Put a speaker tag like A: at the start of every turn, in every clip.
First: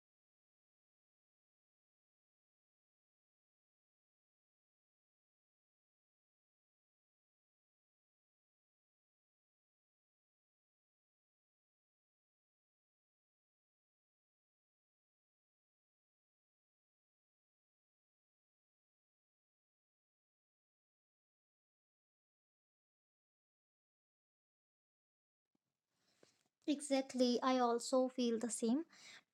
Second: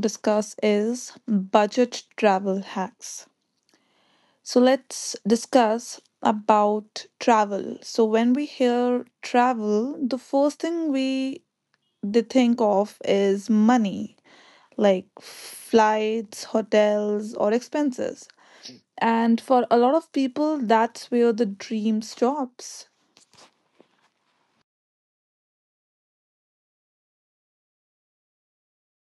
A: discuss is budget travel hacks. So, let's discuss about travel. So, when we hear travel, the first thing we they think of is money, like flights, hotels, or expenses. And for a lot of people, that's where the dream stops.
B: Exactly. I also feel the same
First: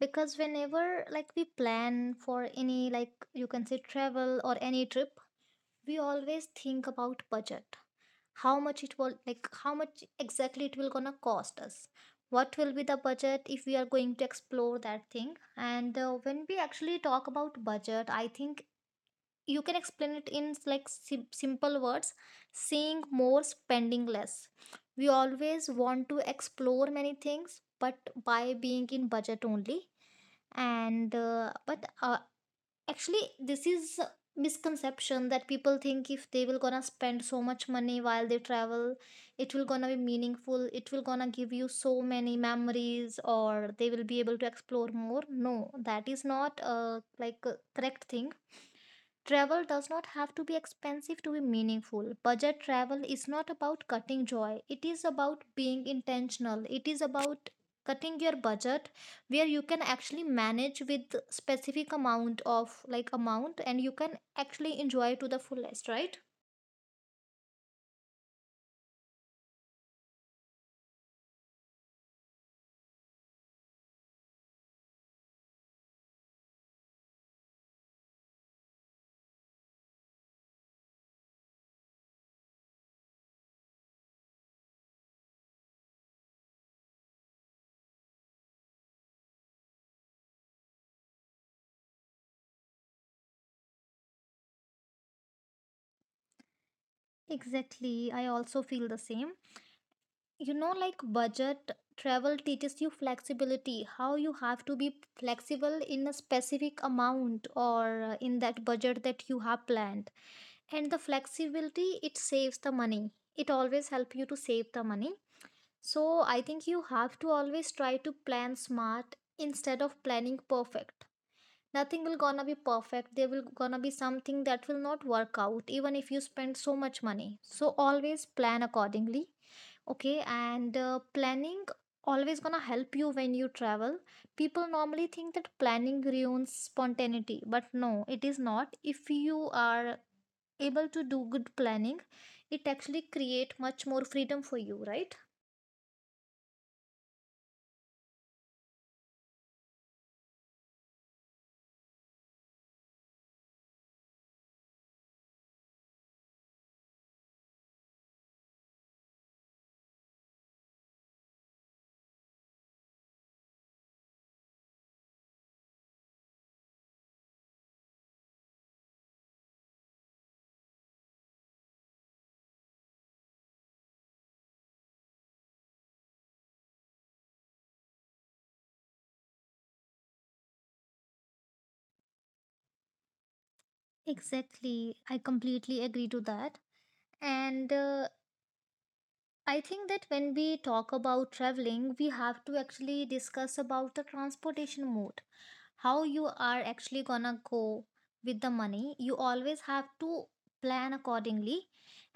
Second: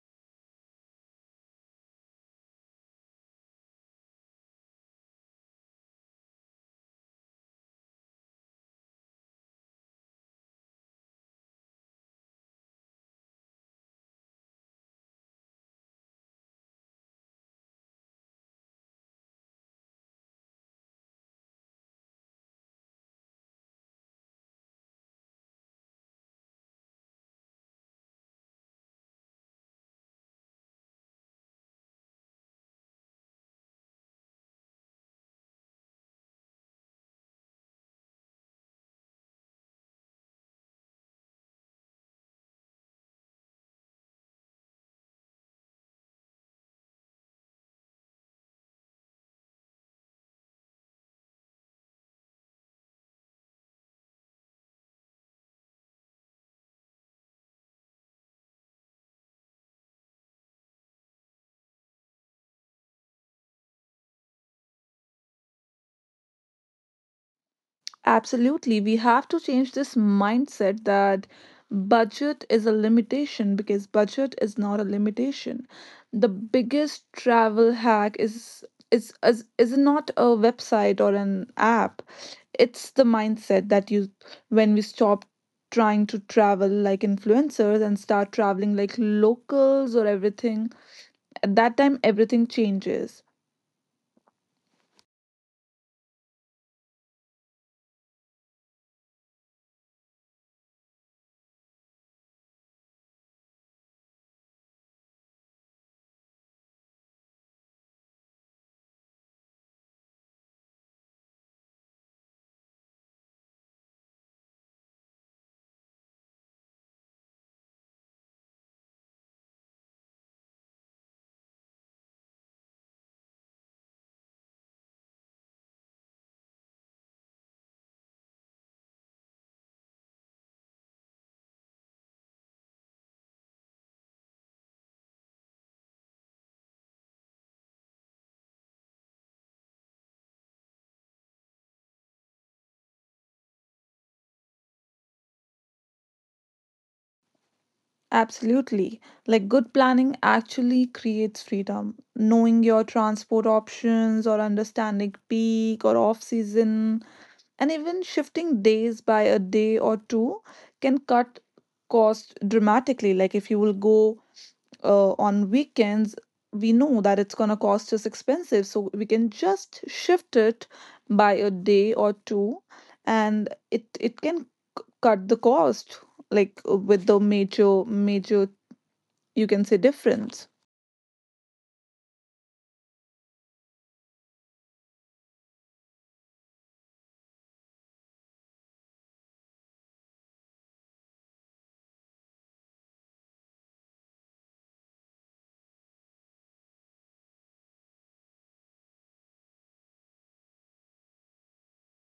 B: because whenever like we plan for any like you can say travel or any trip, we always think about budget. How much exactly it will gonna cost us. What will be the budget if we are going to explore that thing? And When we actually talk about budget, I think you can explain it in like simple words, seeing more spending less. We always want to explore many things but by being in budget only. And but Actually, this is a misconception that people think if they will gonna spend so much money while they travel, it will gonna be meaningful, it will gonna give you so many memories, or they will be able to explore more. No, that is not like a correct thing. Travel does not have to be expensive to be meaningful. Budget travel is not about cutting joy, it is about being intentional. It is about cutting your budget where you can actually manage with specific amount of amount and you can actually enjoy to the fullest, right?
A: Absolutely. We have to change this mindset that budget is a limitation because budget is not a limitation. The biggest travel hack is not a website or an app. It's the mindset that you when we stop trying to travel like influencers and start traveling like locals or everything, at that time everything changes.
B: Exactly. I also feel the same. You know, like budget travel teaches you flexibility, how you have to be flexible in a specific amount or in that budget that you have planned. And the flexibility, it saves the money, it always help you to save the money. So I think you have to always try to plan smart instead of planning perfect. Nothing will gonna be perfect, there will gonna be something that will not work out even if you spend so much money, so always plan accordingly. Okay, and Planning always gonna help you when you travel. People normally think that planning ruins spontaneity, but no, it is not. If you are able to do good planning, it actually create much more freedom for you, right?
A: Absolutely. Like, good planning actually creates freedom. Knowing your transport options or understanding peak or off season, and even shifting days by a day or two, can cut cost dramatically. Like, if you will go on weekends, we know that it's going to cost us expensive. So we can just shift it by a day or two and it can cut the cost, like, with the major you can say difference.
B: Exactly. I completely agree to that. And I think that when we talk about traveling, we have to actually discuss about the transportation mode, how you are actually gonna go. With the money, you always have to plan accordingly.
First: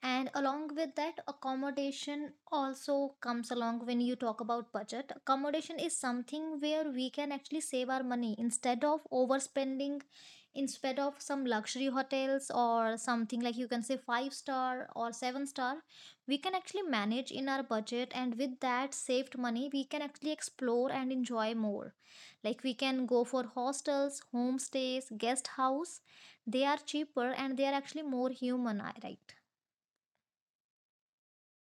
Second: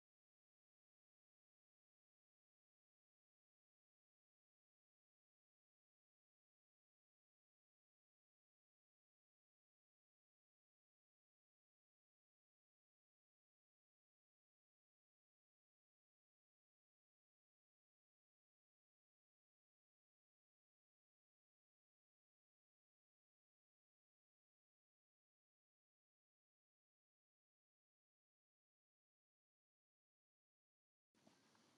B: And along with that, accommodation also comes along. When you talk about budget, accommodation is something where we can actually save our money instead of overspending, instead of some luxury hotels or something like you can say five star or seven star. We can actually manage in our budget, and with that saved money we can actually explore and enjoy more. Like we can go for hostels, homestays, guest house. They are cheaper and they are actually more human, right?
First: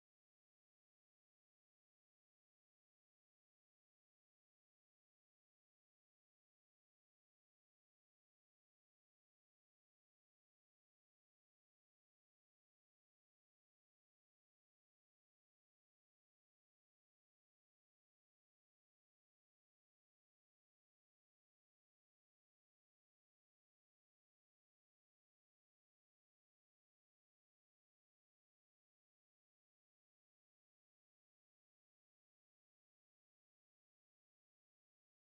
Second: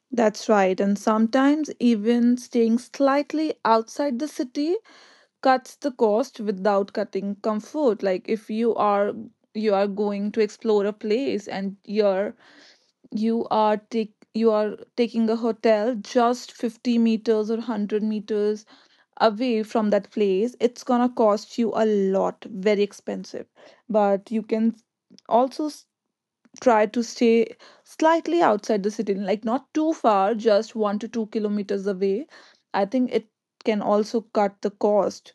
A: That's right. And sometimes even staying slightly outside the city cuts the cost without cutting comfort. Like, if you are going to explore a place and you are taking a hotel just 50 meters or 100 meters away from that place, it's gonna cost you a lot, very expensive. But you can also try to stay slightly outside the city, like not too far, just 1 to 2 kilometers away. I think it can also cut the cost.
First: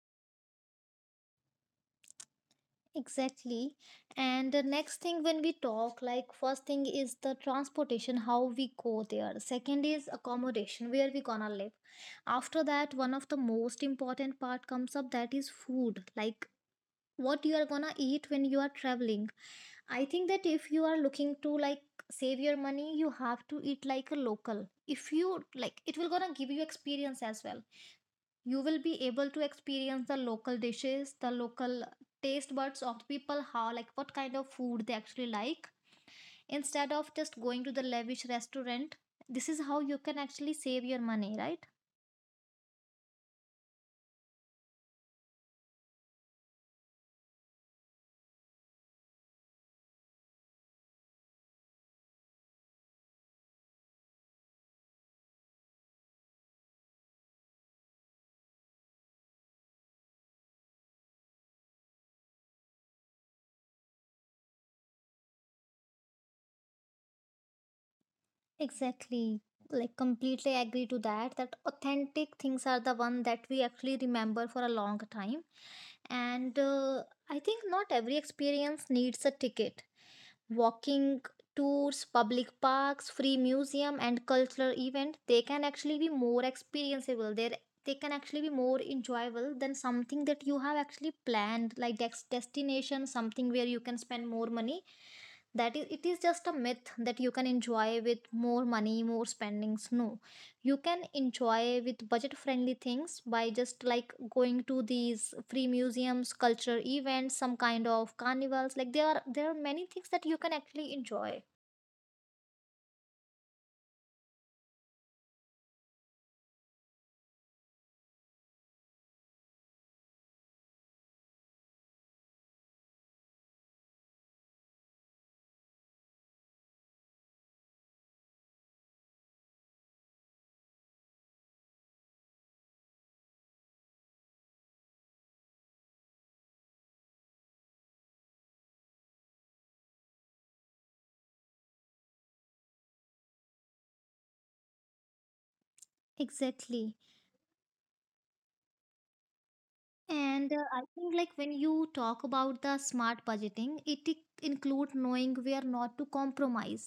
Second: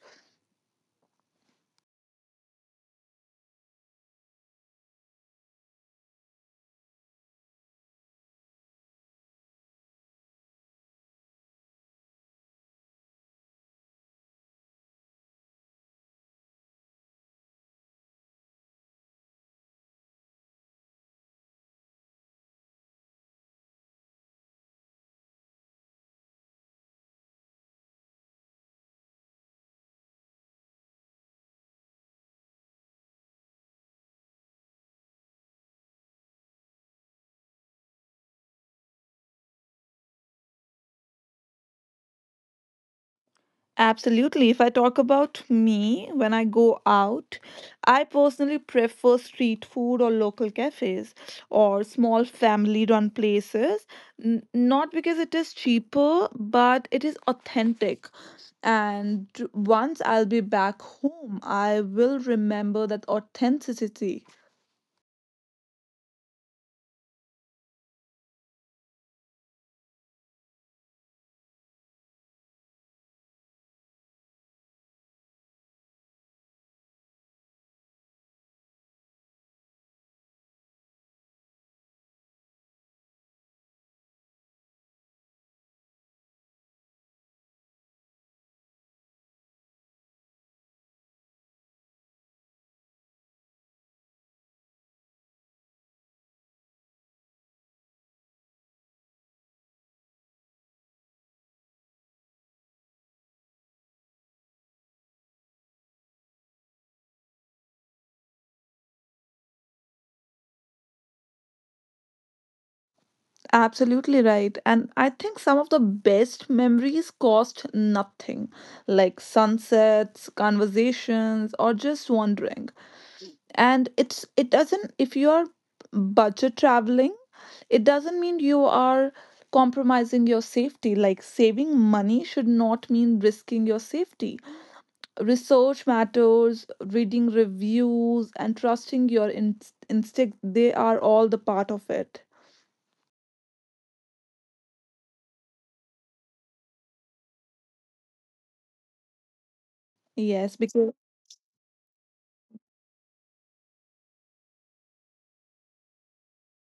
B: Exactly. And the next thing when we talk, like first thing is the transportation, how we go there. Second is accommodation, where we gonna live. After that, one of the most important part comes up, that is food, like what you are gonna eat when you are traveling. I think that if you are looking to like save your money, you have to eat like a local. If you like, it will gonna give you experience as well. You will be able to experience the local dishes, the local taste buds of people, how like what kind of food they actually like, instead of just going to the lavish restaurant. This is how you can actually save your money, right?
A: Absolutely. If I talk about me, when I go out, I personally prefer street food or local cafes or small family run places. Not because it is cheaper, but it is authentic. And once I'll be back home, I will remember that authenticity.
B: Exactly. Like completely agree to that. That authentic things are the one that we actually remember for a long time. And I think not every experience needs a ticket. Walking tours, public parks, free museum, and cultural event, they can actually be more experienceable. They can actually be more enjoyable than something that you have actually planned, like destination, something where you can spend more money. That is, it is just a myth that you can enjoy with more money, more spendings. No, you can enjoy with budget friendly things by just like going to these free museums, culture events, some kind of carnivals. Like there are many things that you can actually enjoy.
A: Absolutely right. And I think some of the best memories cost nothing, like sunsets, conversations, or just wandering. And it's it doesn't if you are budget traveling, it doesn't mean you are compromising your safety. Like, saving money should not mean risking your safety. Research matters, reading reviews, and trusting your instinct, they are all the part of it.
B: Exactly. and
A: Yes,
B: I
A: because.
B: think like when you talk about the smart budgeting, it include knowing where not to compromise.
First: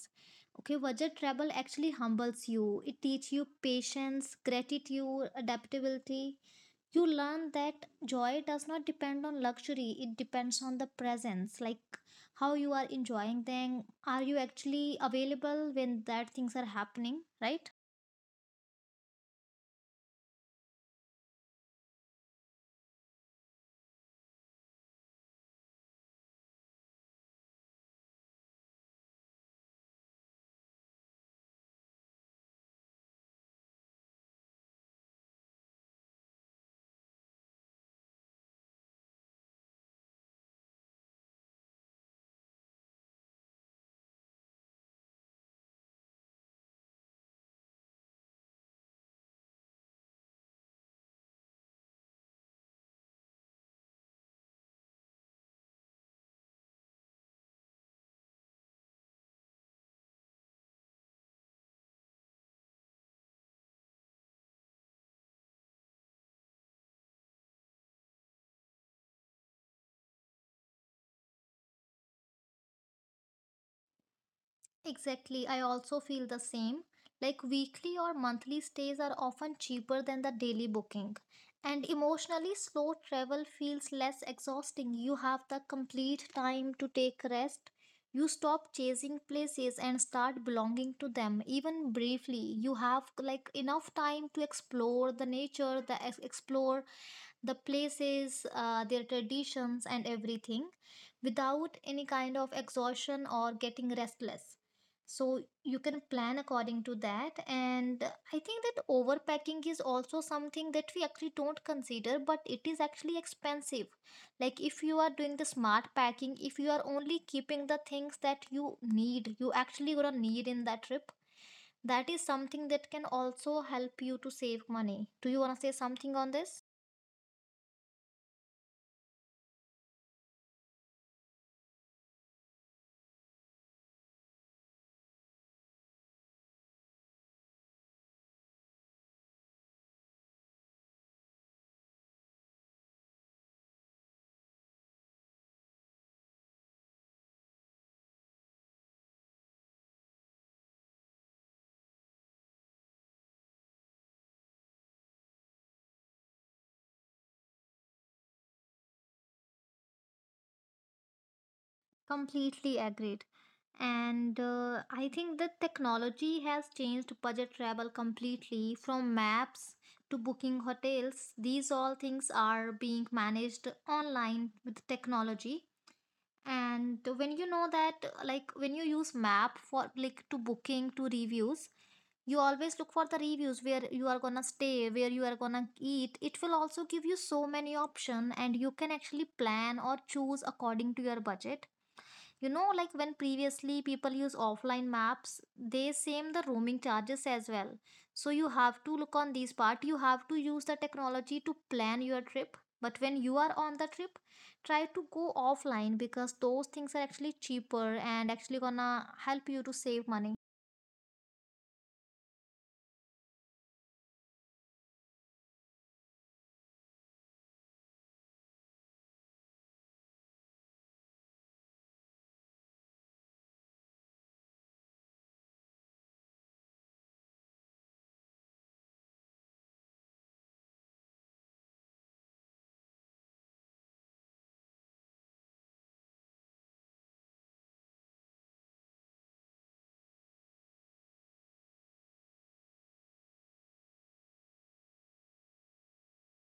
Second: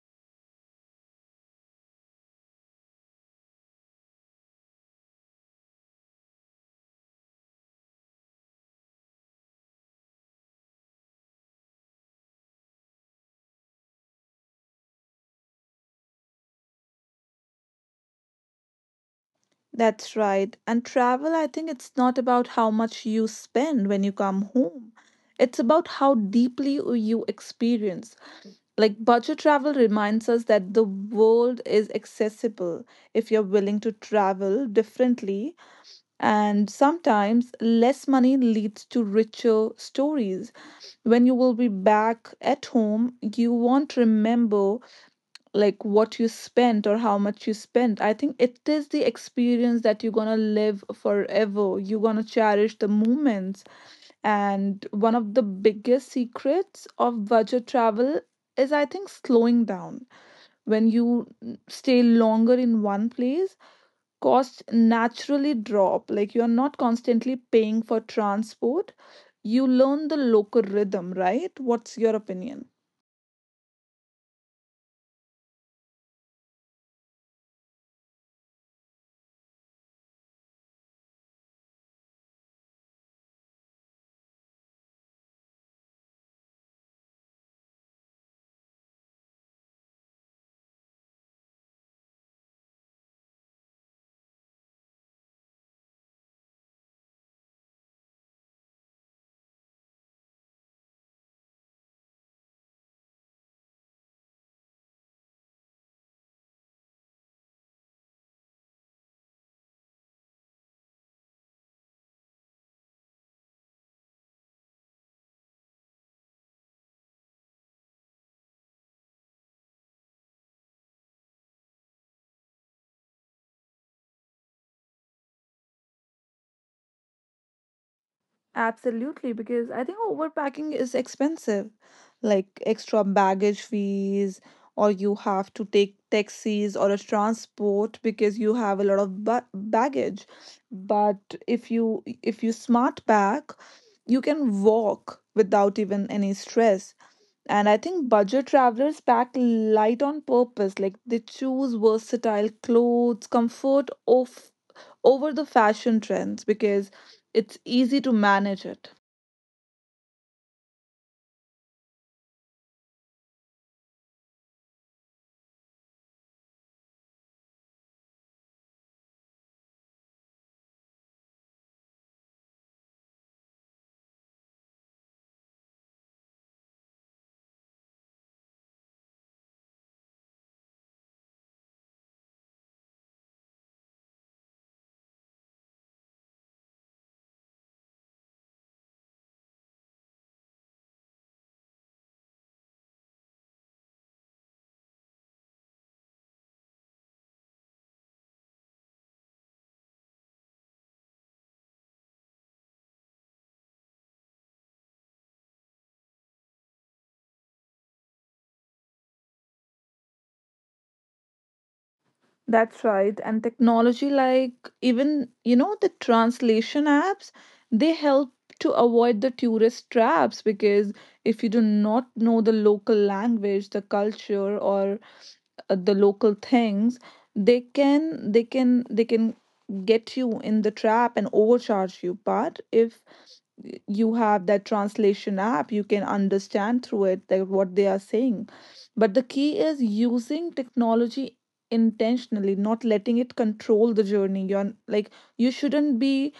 B: Okay, budget travel actually humbles you, it teach you patience, gratitude, adaptability. You learn that joy does not depend on luxury, it depends on the presence, like how you are enjoying them. Are you actually available when that things are happening? Right.
A: That's right. And travel, I think it's not about how much you spend when you come home. It's about how deeply you experience. Like, budget travel reminds us that the world is accessible if you're willing to travel differently. And sometimes less money leads to richer stories. When you will be back at home, you won't remember like what you spent or how much you spent. I think it is the experience that you're gonna live forever. You're gonna cherish the moments. And one of the biggest secrets of budget travel is, I think, slowing down. When you stay longer in one place, costs naturally drop. Like, you're not constantly paying for transport, you learn the local rhythm, right? What's your opinion?
B: Exactly, I also feel the same. Like weekly or monthly stays are often cheaper than the daily booking. And emotionally, slow travel feels less exhausting. You have the complete time to take rest. You stop chasing places and start belonging to them, even briefly. You have like enough time to explore the nature, the explore the places, their traditions, and everything without any kind of exhaustion or getting restless. So you can plan according to that. And I think that overpacking is also something that we actually don't consider, but it is actually expensive. Like if you are doing the smart packing, if you are only keeping the things that you need, you actually gonna need in that trip. That is something that can also help you to save money. Do you want to say something on this?
A: Absolutely, because I think overpacking is expensive, like extra baggage fees, or you have to take taxis or a transport because you have a lot of ba baggage. But if you smart pack, you can walk without even any stress. And I think budget travelers pack light on purpose. Like, they choose versatile clothes, comfort of, over the fashion trends, because it's easy to manage it.
B: Completely agreed. And I think the technology has changed budget travel completely, from maps to booking hotels. These all things are being managed online with technology. And when you know that, like when you use map for like to booking to reviews, you always look for the reviews where you are gonna stay, where you are gonna eat. It will also give you so many option, and you can actually plan or choose according to your budget. You know, like when previously people use offline maps, they same the roaming charges as well. So you have to look on this part. You have to use the technology to plan your trip. But when you are on the trip, try to go offline because those things are actually cheaper and actually gonna help you to save money.
A: That's right. And technology, like, even, the translation apps, they help to avoid the tourist traps, because if you do not know the local language, the culture, or the local things, they can get you in the trap and overcharge you. But if you have that translation app, you can understand through it that what they are saying. But the key is using technology intentionally, not letting it control the journey. You're like, you shouldn't be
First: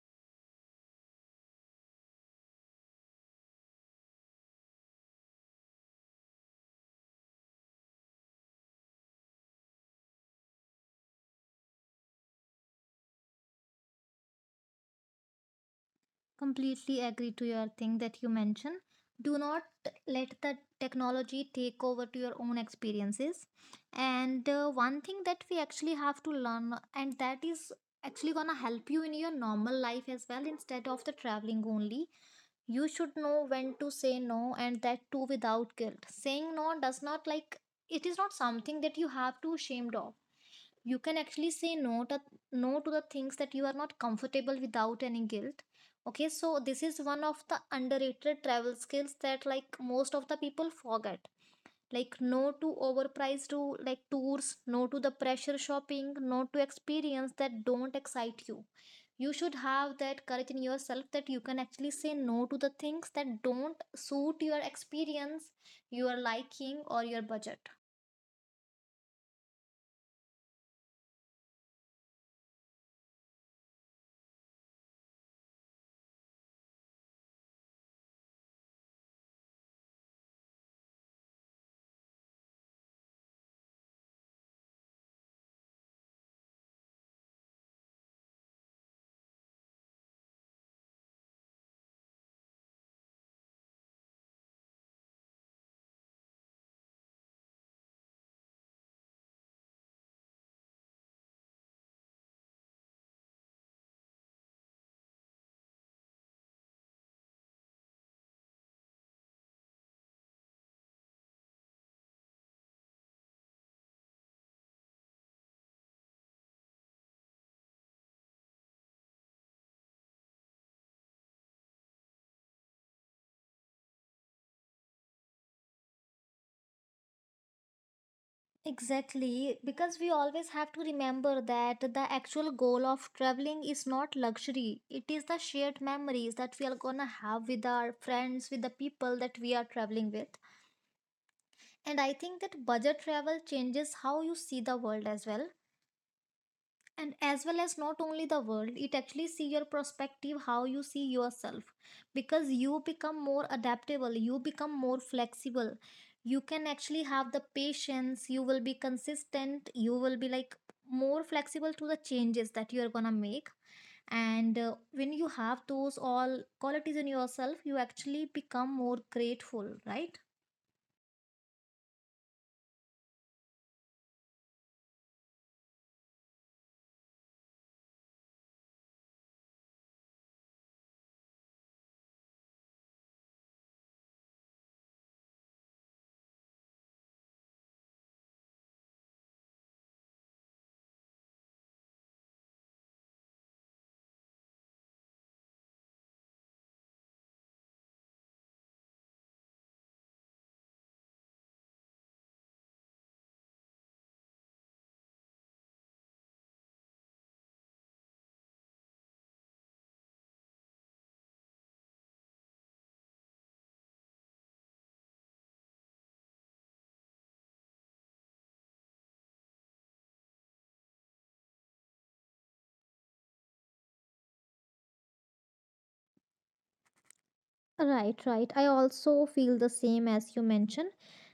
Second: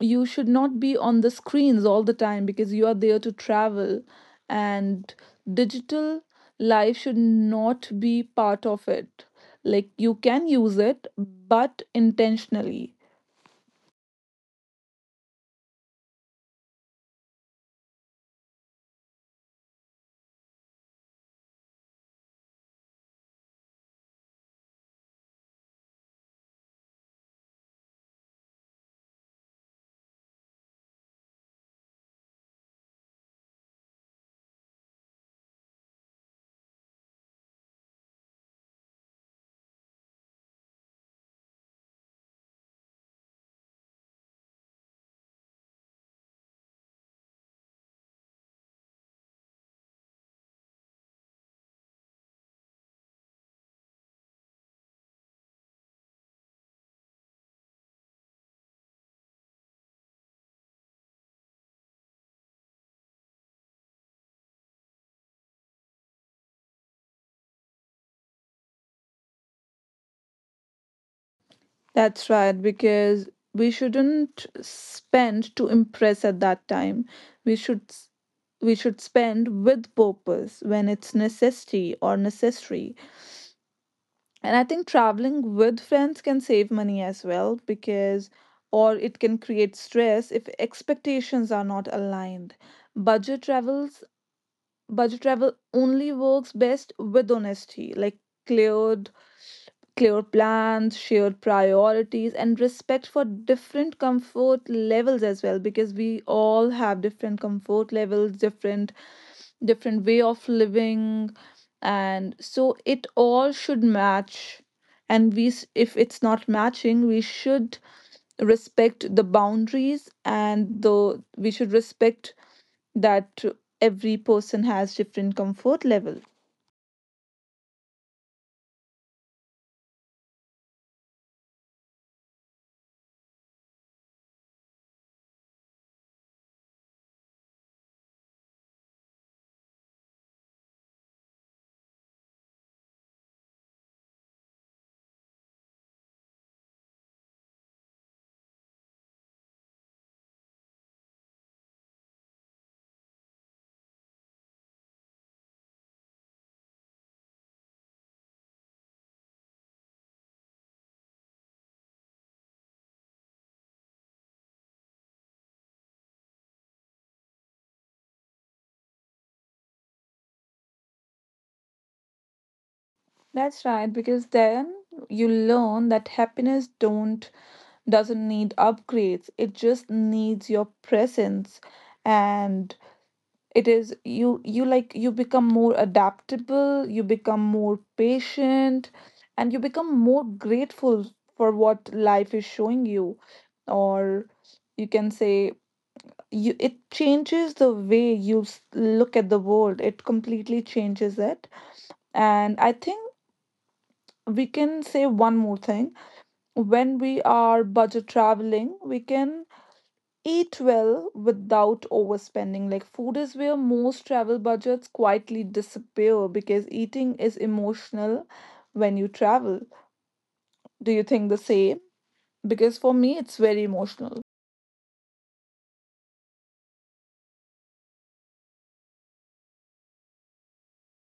A: you should not be on the screens all the time, because you are there to travel. And digital life should not be part of it. Like, you can use it, but intentionally.
B: Completely agree to your thing that you mentioned. Do not let the technology take over to your own experiences. And One thing that we actually have to learn, and that is actually gonna help you in your normal life as well instead of the traveling only, you should know when to say no, and that too without guilt. Saying no does not like, it is not something that you have to ashamed of. You can actually say no to, no to the things that you are not comfortable without any guilt. Okay, so this is one of the underrated travel skills that like most of the people forget. Like no to overpriced to like tours, no to the pressure shopping, no to experience that don't excite you. You should have that courage in yourself that you can actually say no to the things that don't suit your experience, your liking, or your budget.
A: That's right, because we shouldn't spend to impress. At that time, we should s- we should spend with purpose, when it's necessity or necessary. And I think traveling with friends can save money as well, because or it can create stress if expectations are not aligned. budget travels Budget travel only works best with honesty, like cleared clear plans, shared priorities, and respect for different comfort levels as well, because we all have different comfort levels, different way of living, and so it all should match. And if it's not matching, we should respect the boundaries. And the we should respect that every person has different comfort level.
B: Exactly, because we always have to remember that the actual goal of traveling is not luxury. It is the shared memories that we are gonna have with our friends, with the people that we are traveling with. And I think that budget travel changes how you see the world as well, and as well as not only the world, it actually see your perspective, how you see yourself. Because you become more adaptable, you become more flexible, you can actually have the patience, you will be consistent, you will be like more flexible to the changes that you are gonna make. And When you have those all qualities in yourself, you actually become more grateful, right?
A: That's right, because then you learn that happiness don't doesn't need upgrades, it just needs your presence. And it is you become more adaptable, you become more patient, and you become more grateful for what life is showing you. Or you can say, you it changes the way look at the world. It completely changes it. And I think we can say one more thing. When we are budget traveling, we can eat well without overspending. Like, food is where most travel budgets quietly disappear, because eating is emotional when you travel. Do you think the same? Because for me, it's very emotional.
B: Right, right. I also feel the same as you mentioned.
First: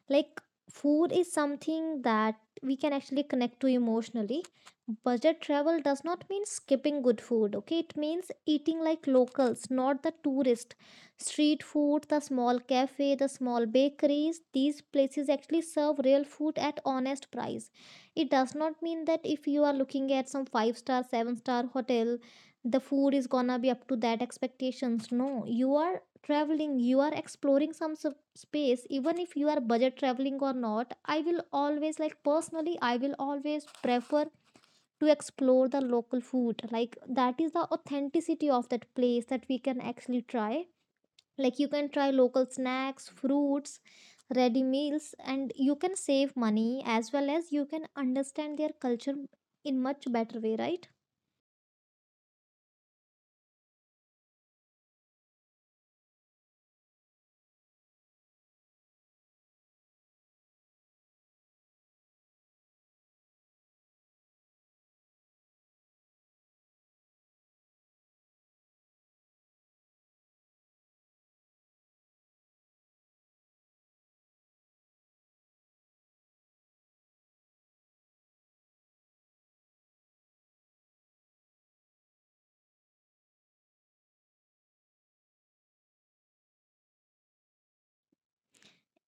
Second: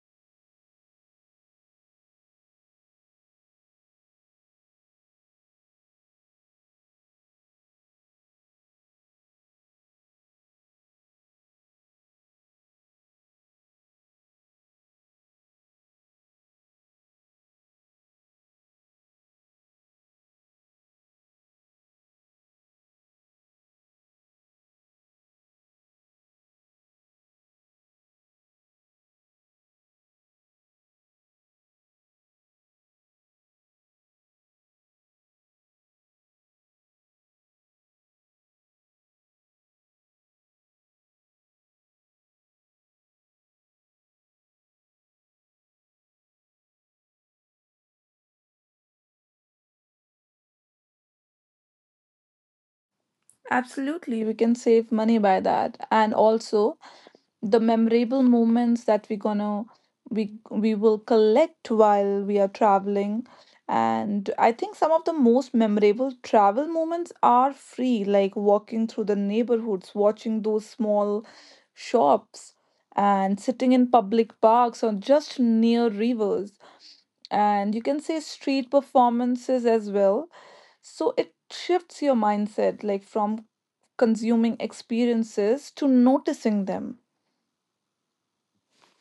B: Like, food is something that we can actually connect to emotionally. Budget travel does not mean skipping good food, okay? It means eating like locals, not the tourist. Street food, the small cafe, the small bakeries, these places actually serve real food at honest price. It does not mean that if you are looking at some five star, seven-star hotel, the food is gonna be up to that expectations. No, you are traveling, you are exploring some space, even if you are budget traveling or not, I will always like personally I will always prefer to explore the local food. Like that is the authenticity of that place that we can actually try. Like you can try local snacks, fruits, ready meals, and you can save money as well as you can understand their culture in much better way, right?
A: Absolutely, we can save money by that. And also, the memorable moments that we will collect while we are traveling. And I think some of the most memorable travel moments are free, like walking through the neighborhoods, watching those small shops, and sitting in public parks or just near rivers, and you can say street performances as well. So it shifts your mindset, like, from consuming experiences to noticing them.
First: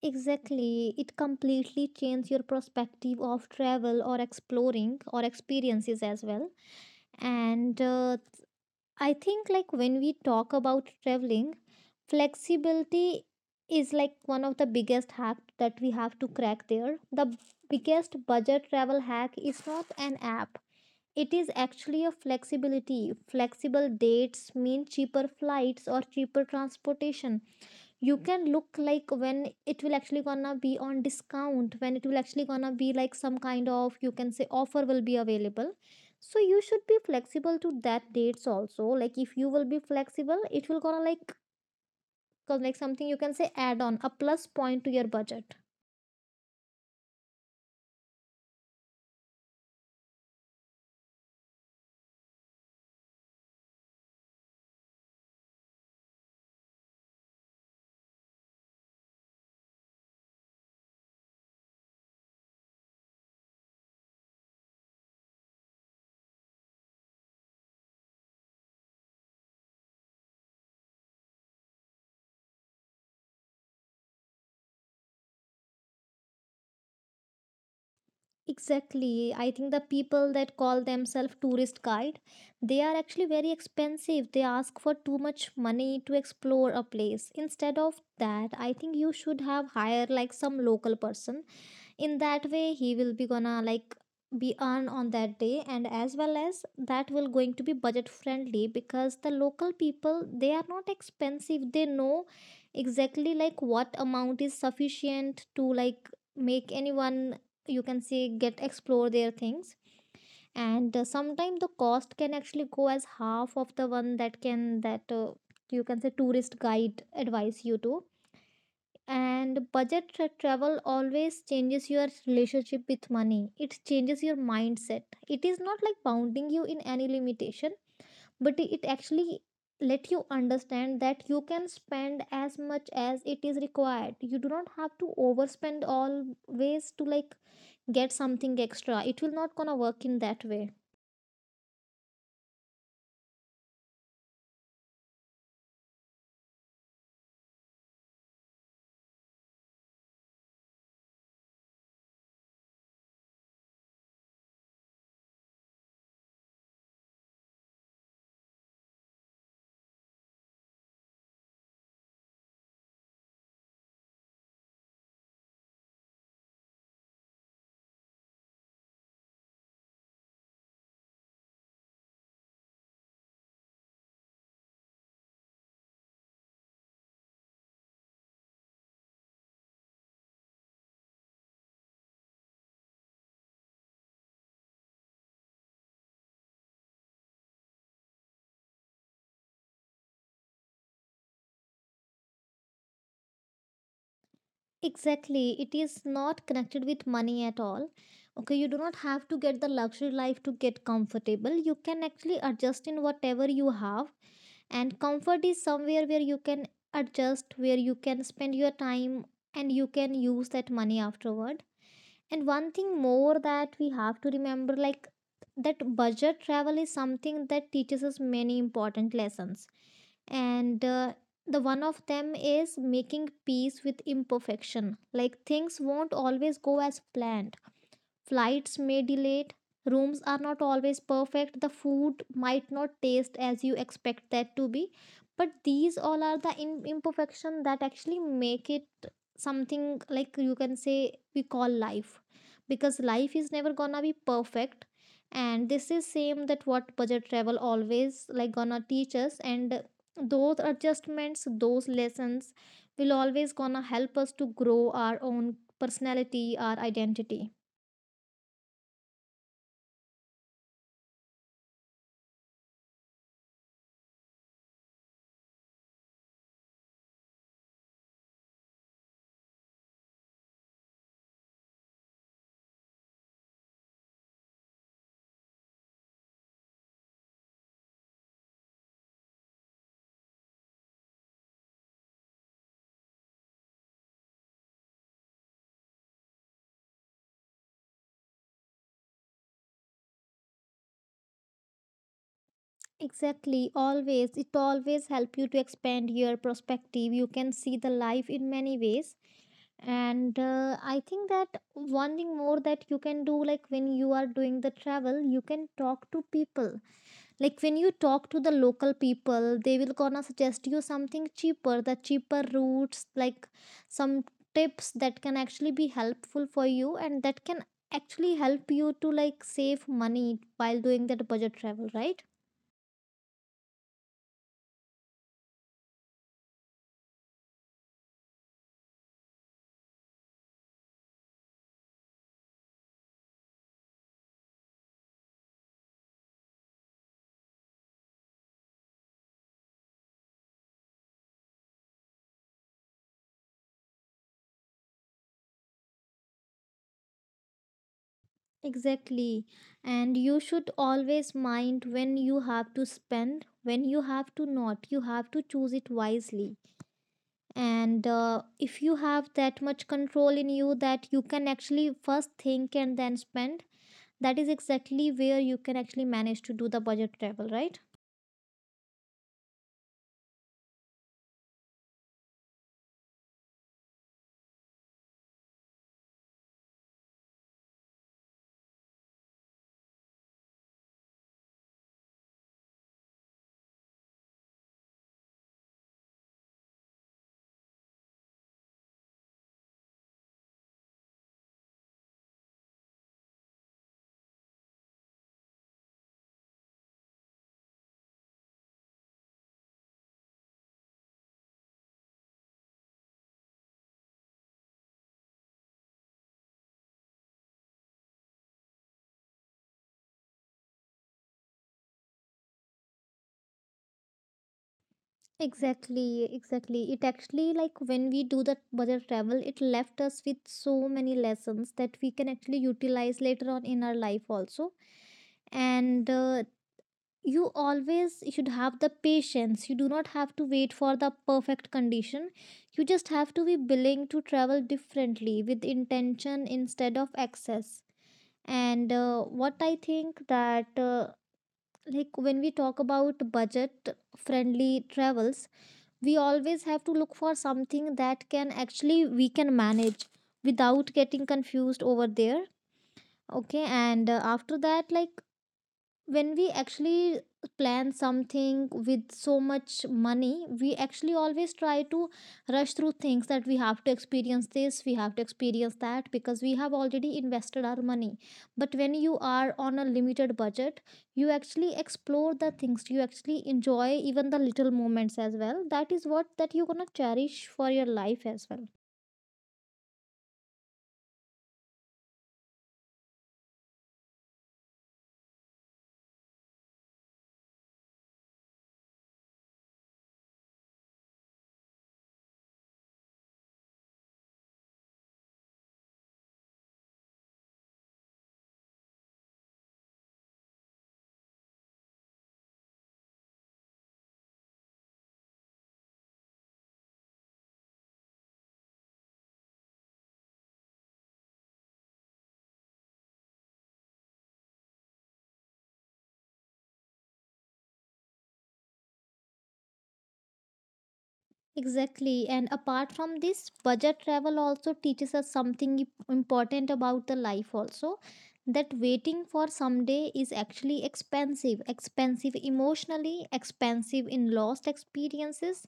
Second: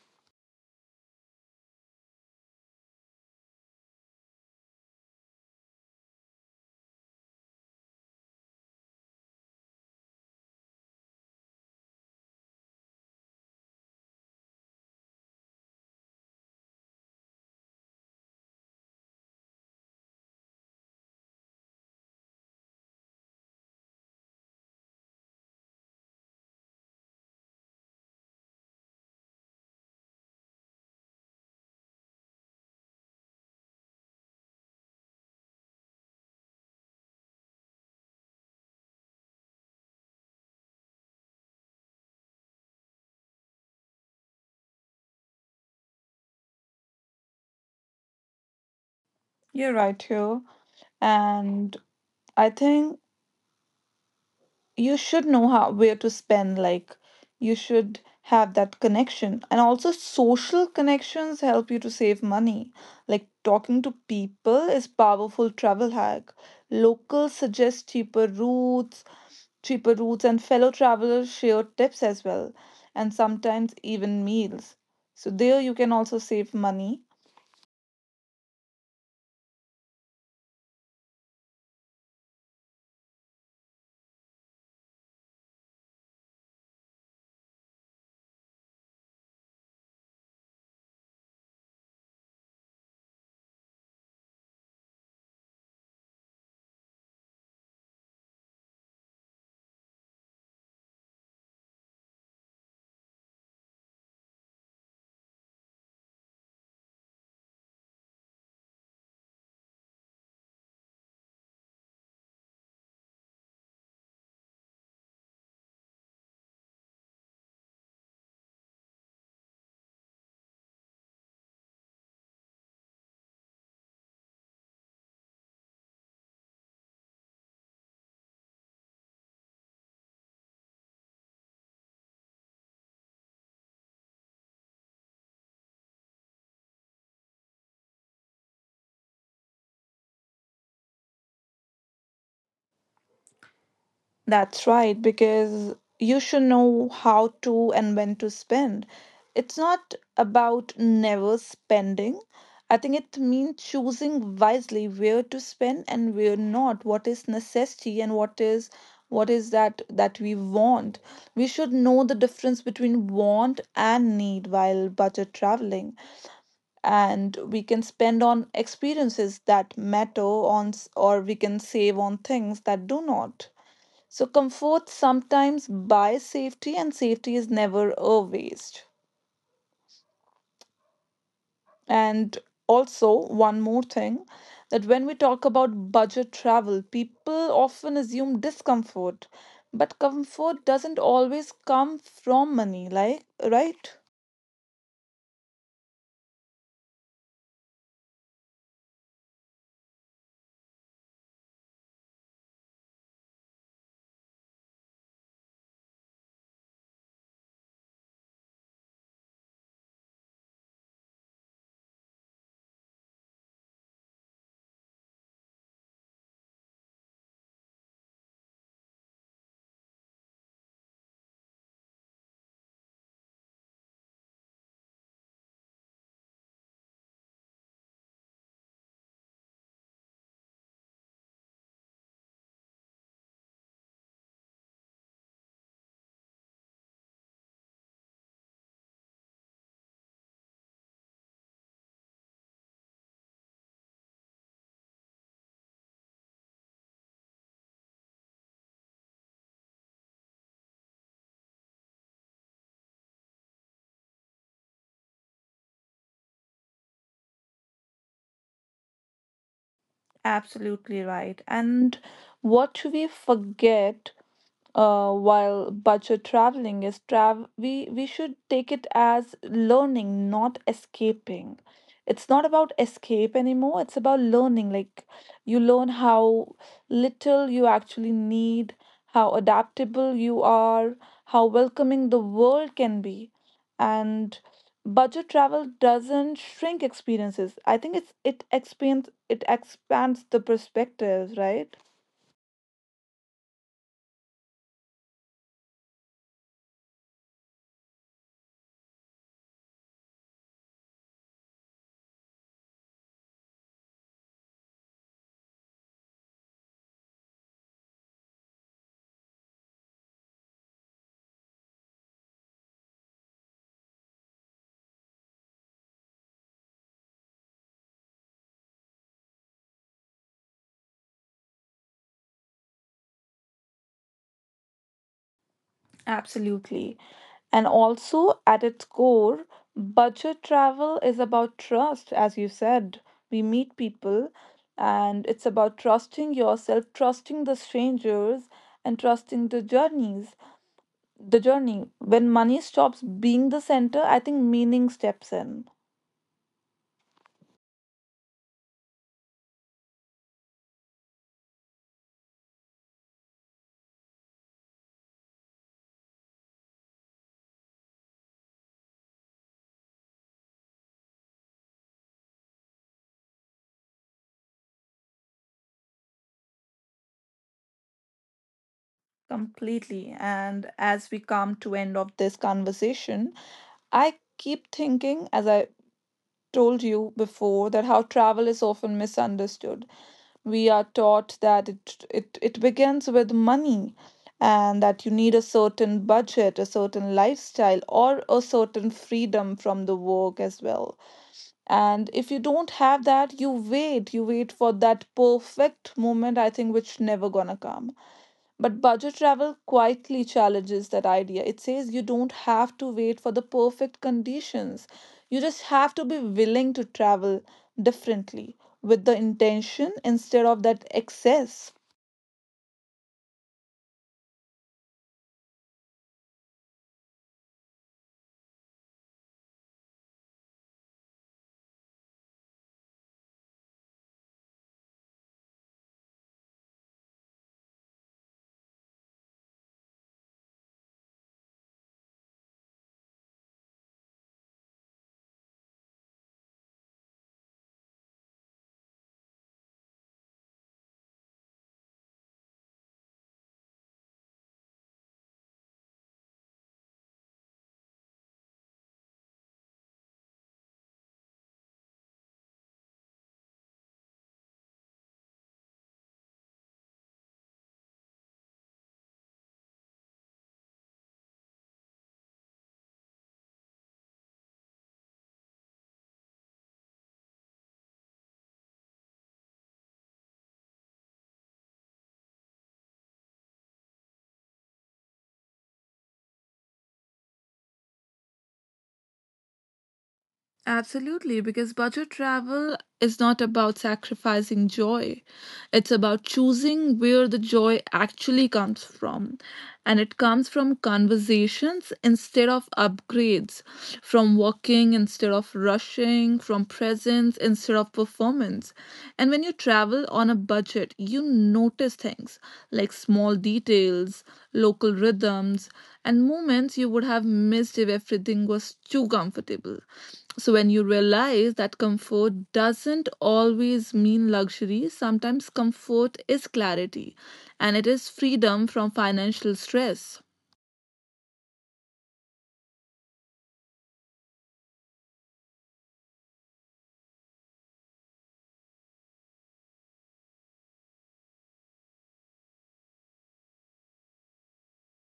B: Exactly. It completely changes your perspective of travel or exploring or experiences as well. And I think, like, when we talk about traveling, flexibility is like one of the biggest hack that we have to crack there. The biggest budget travel hack is not an app. It is actually a flexibility. Flexible dates mean cheaper flights or cheaper transportation. You can look like when it will actually gonna be on discount, when it will actually gonna be like some kind of, you can say, offer will be available, so you should be flexible to that dates also. Like if you will be flexible, it will gonna like like something, you can say, add on a plus point to your budget.
A: You're right here. And I think you should know how where to spend. Like, you should have that connection. And also, social connections help you to save money. Like, talking to people is powerful travel hack. Locals suggest cheaper routes, and fellow travelers share tips as well. And sometimes even meals. So there you can also save money.
B: Exactly, I think the people that call themselves tourist guide, they are actually very expensive. They ask for too much money to explore a place. Instead of that, I think you should have hire like some local person. In that way, he will be gonna like be earned on that day, and as well as that will going to be budget friendly, because the local people, they are not expensive. They know exactly like what amount is sufficient to like make anyone, you can say, get explore their things. And sometimes the cost can actually go as half of the one that can, that you can say tourist guide advise you to. And budget travel always changes your relationship with money. It changes your mindset. It is not like bounding you in any limitation, but it actually let you understand that you can spend as much as it is required. You do not have to overspend always to like get something extra. It will not gonna work in that way.
A: That's right, because you should know how to and when to spend. It's not about never spending. I think it means choosing wisely where to spend and where not, what is necessity and what is that that we want. We should know the difference between want and need while budget traveling. And we can spend on experiences that matter, or we can save on things that do not. So comfort sometimes buys safety, and safety is never a waste. And also, one more thing, that when we talk about budget travel, people often assume discomfort, but comfort doesn't always come from money, like, right?
B: Exactly. It is not connected with money at all. Okay, you do not have to get the luxury life to get comfortable. You can actually adjust in whatever you have. And comfort is somewhere where you can adjust, where you can spend your time, and you can use that money afterward. And one thing more that we have to remember, like, that budget travel is something that teaches us many important lessons. And the one of them is making peace with imperfection. Like, things won't always go as planned. Flights may delay. Rooms are not always perfect. The food might not taste as you expect that to be. But these all are the imperfection that actually make it something like, you can say, we call life, because life is never gonna be perfect. And this is same that what budget travel always like gonna teach us. And those adjustments, those lessons will always gonna help us to grow our own personality, our identity.
A: Absolutely right. And what we forget, while budget traveling, is trav we should take it as learning, not escaping. It's not about escape anymore. It's about learning. Like, you learn how little you actually need, how adaptable you are, how welcoming the world can be. And budget travel doesn't shrink experiences. I think it expands the perspectives, right?
B: Exactly, always. It always help you to expand your perspective. You can see the life in many ways. And I think that one thing more that you can do, like when you are doing the travel, you can talk to people. Like when you talk to the local people, they will gonna suggest you something cheaper, the cheaper routes, like some tips that can actually be helpful for you, and that can actually help you to like save money while doing that budget travel, right?
A: Absolutely. And also, at its core, budget travel is about trust, as you said. We meet people, and it's about trusting yourself, trusting the strangers, and trusting the journeys. The journey. When money stops being the center, I think meaning steps in.
B: Exactly. And you should always mind when you have to spend, when you have to not. You have to choose it wisely. And if you have that much control in you that you can actually first think and then spend, that is exactly where you can actually manage to do the budget travel, right?
A: Completely. And as we come to end of this conversation, I keep thinking, as I told you before, that how travel is often misunderstood. We are taught that it begins with money, and that you need a certain budget, a certain lifestyle, or a certain freedom from the work as well. And if you don't have that, you wait. You wait for that perfect moment, I think, which never gonna come. But budget travel quietly challenges that idea. It says you don't have to wait for the perfect conditions. You just have to be willing to travel differently, with the intention instead of that excess.
B: Exactly, exactly. It actually, like, when we do the budget travel, it left us with so many lessons that we can actually utilize later on in our life also. And you always should have the patience. You do not have to wait for the perfect condition. You just have to be willing to travel differently with intention instead of excess. And what I think, that like when we talk about budget friendly travels, we always have to look for something that can actually we can manage without getting confused over there. Okay, and after that, like when we actually plan something with so much money, we actually always try to rush through things, that we have to experience this, we have to experience that, because we have already invested our money. But when you are on a limited budget, you actually explore the things, you actually enjoy even the little moments as well. That is what that you're gonna cherish for your life as well.
A: Absolutely, because budget travel is not about sacrificing joy. It's about choosing where the joy actually comes from. And it comes from conversations instead of upgrades, from walking instead of rushing, from presence instead of performance. And when you travel on a budget, you notice things like small details, local rhythms, and moments you would have missed if everything was too comfortable. So, when you realize that comfort doesn't always mean luxury, sometimes comfort is clarity, and it is freedom from financial stress.
B: Exactly. And apart from this, budget travel also teaches us something important about the life also, that waiting for someday is actually expensive, expensive emotionally, expensive in lost experiences.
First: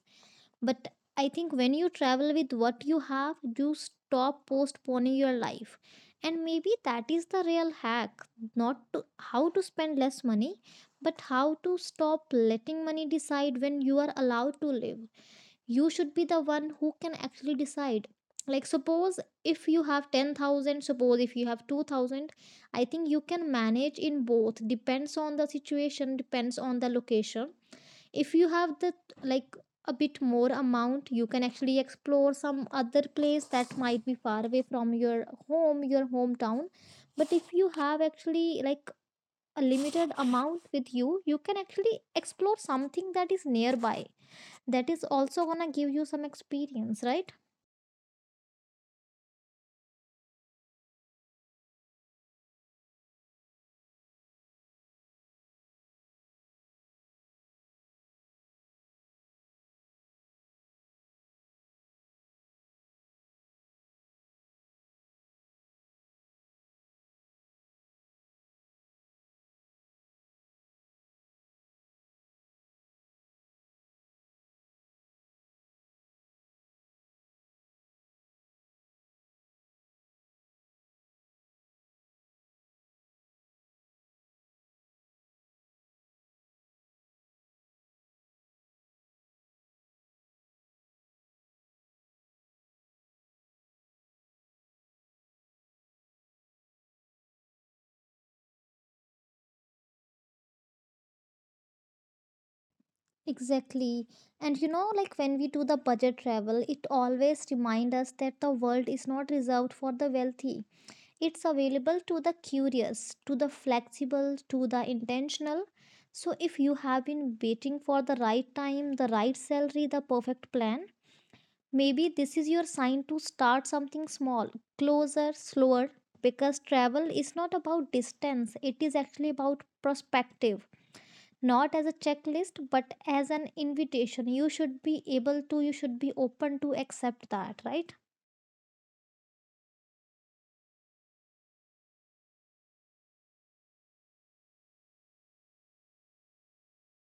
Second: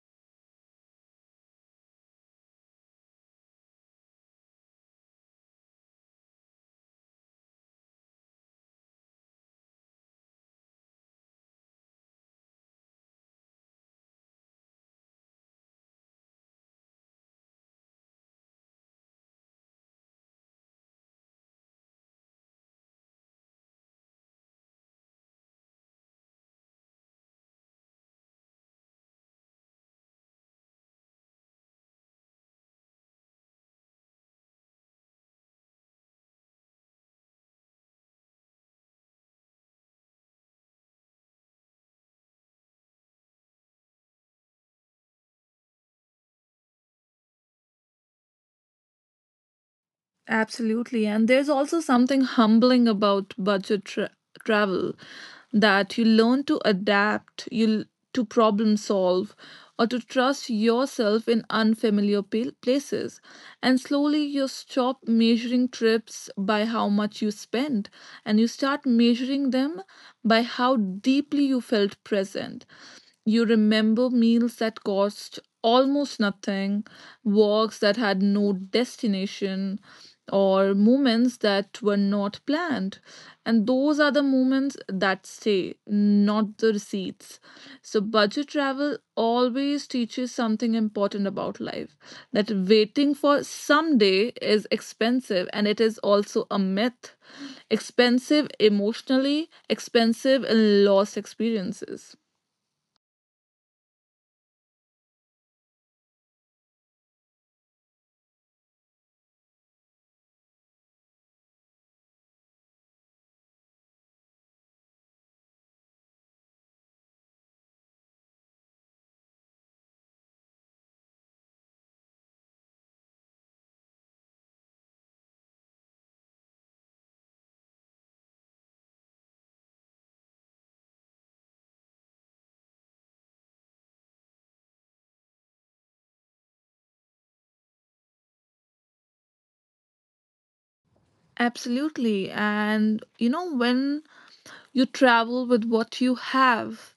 B: But I think when you travel with what you have, you stop postponing your life. And maybe that is the real hack, not to how to spend less money, but how to stop letting money decide when you are allowed to live. You should be the one who can actually decide. Like, suppose if you have 10,000, suppose if you have 2,000, I think you can manage in both. Depends on the situation, depends on the location. If you have the like a bit more amount, you can actually explore some other place that might be far away from your home, your hometown. But if you have actually like a limited amount with you, you can actually explore something that is nearby. That is also gonna give you some experience, right?
A: Absolutely. And there's also something humbling about budget travel, that you learn to adapt, to problem solve, or to trust yourself in unfamiliar places. And slowly you stop measuring trips by how much you spend, and you start measuring them by how deeply you felt present. You remember meals that cost almost nothing, walks that had no destination, or moments that were not planned. And those are the moments that stay, not the receipts. So, budget travel always teaches something important about life, that waiting for someday is expensive, and it is also a myth. Expensive emotionally, expensive in lost experiences.
B: Exactly. And you know, like when we do the budget travel, it always reminds us that the world is not reserved for the wealthy. It's available to the curious, to the flexible, to the intentional. So if you have been waiting for the right time, the right salary, the perfect plan, maybe this is your sign to start something small, closer, slower, because travel is not about distance, it is actually about perspective. Not as a checklist, but as an invitation. You should be able to, you should be open to accept that, right?
A: Absolutely. And when you travel with what you have,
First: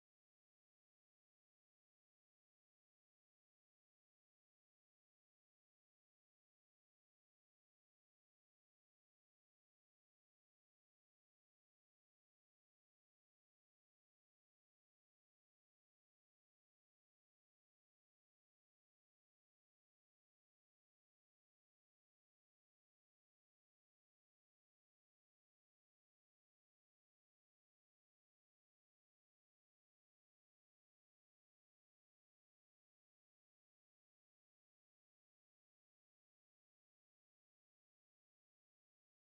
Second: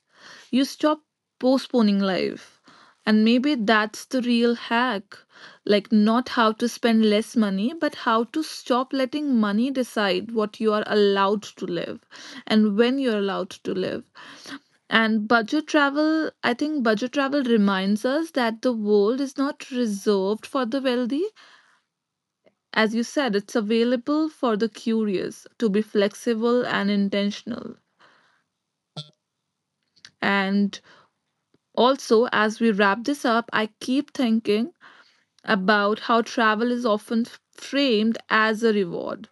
A: you stop postponing life. And maybe that's the real hack. Like, not how to spend less money, but how to stop letting money decide what you are allowed to live and when you're allowed to live. And budget travel, I think budget travel reminds us that the world is not reserved for the wealthy, as you said, it's available for the curious, to be flexible and intentional. And also, as we wrap this up, I keep thinking about how travel is often framed as a reward,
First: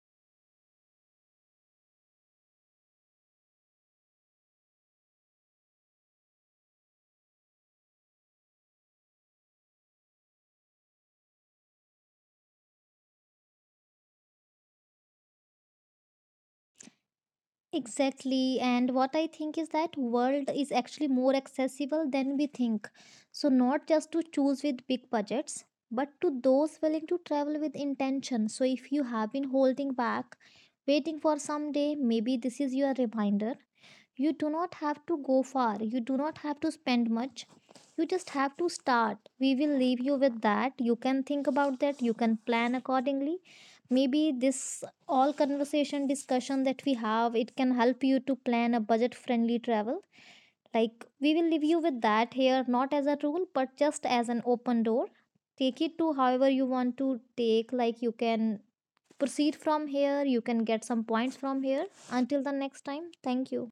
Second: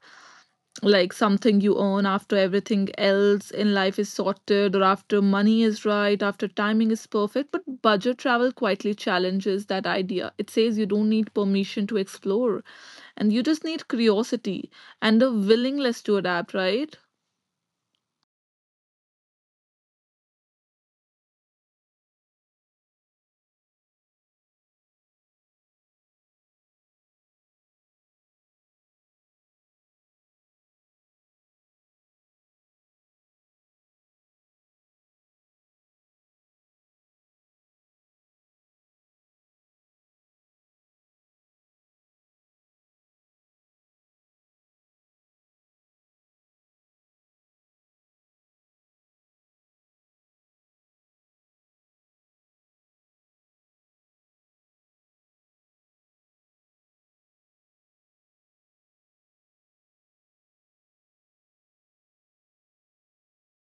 A: like something you earn after everything else in life is sorted, or after money is right, after timing is perfect. But budget travel quietly challenges that idea. It says you don't need permission to explore, and you just need curiosity and a willingness to adapt, right?
B: Exactly. And what I think is that world is actually more accessible than we think, so not just to choose with big budgets, but to those willing to travel with intention. So if you have been holding back waiting for some day, maybe this is your reminder. You do not have to go far, you do not have to spend much, you just have to start. We will leave you with that. You can think about that, you can plan accordingly. Maybe this all conversation, discussion that we have, it can help you to plan a budget friendly travel. Like we will leave you with that here, not as a rule, but just as an open door. Take it to however you want to take. Like you can proceed from here, you can get some points from here. Until the next time, thank you.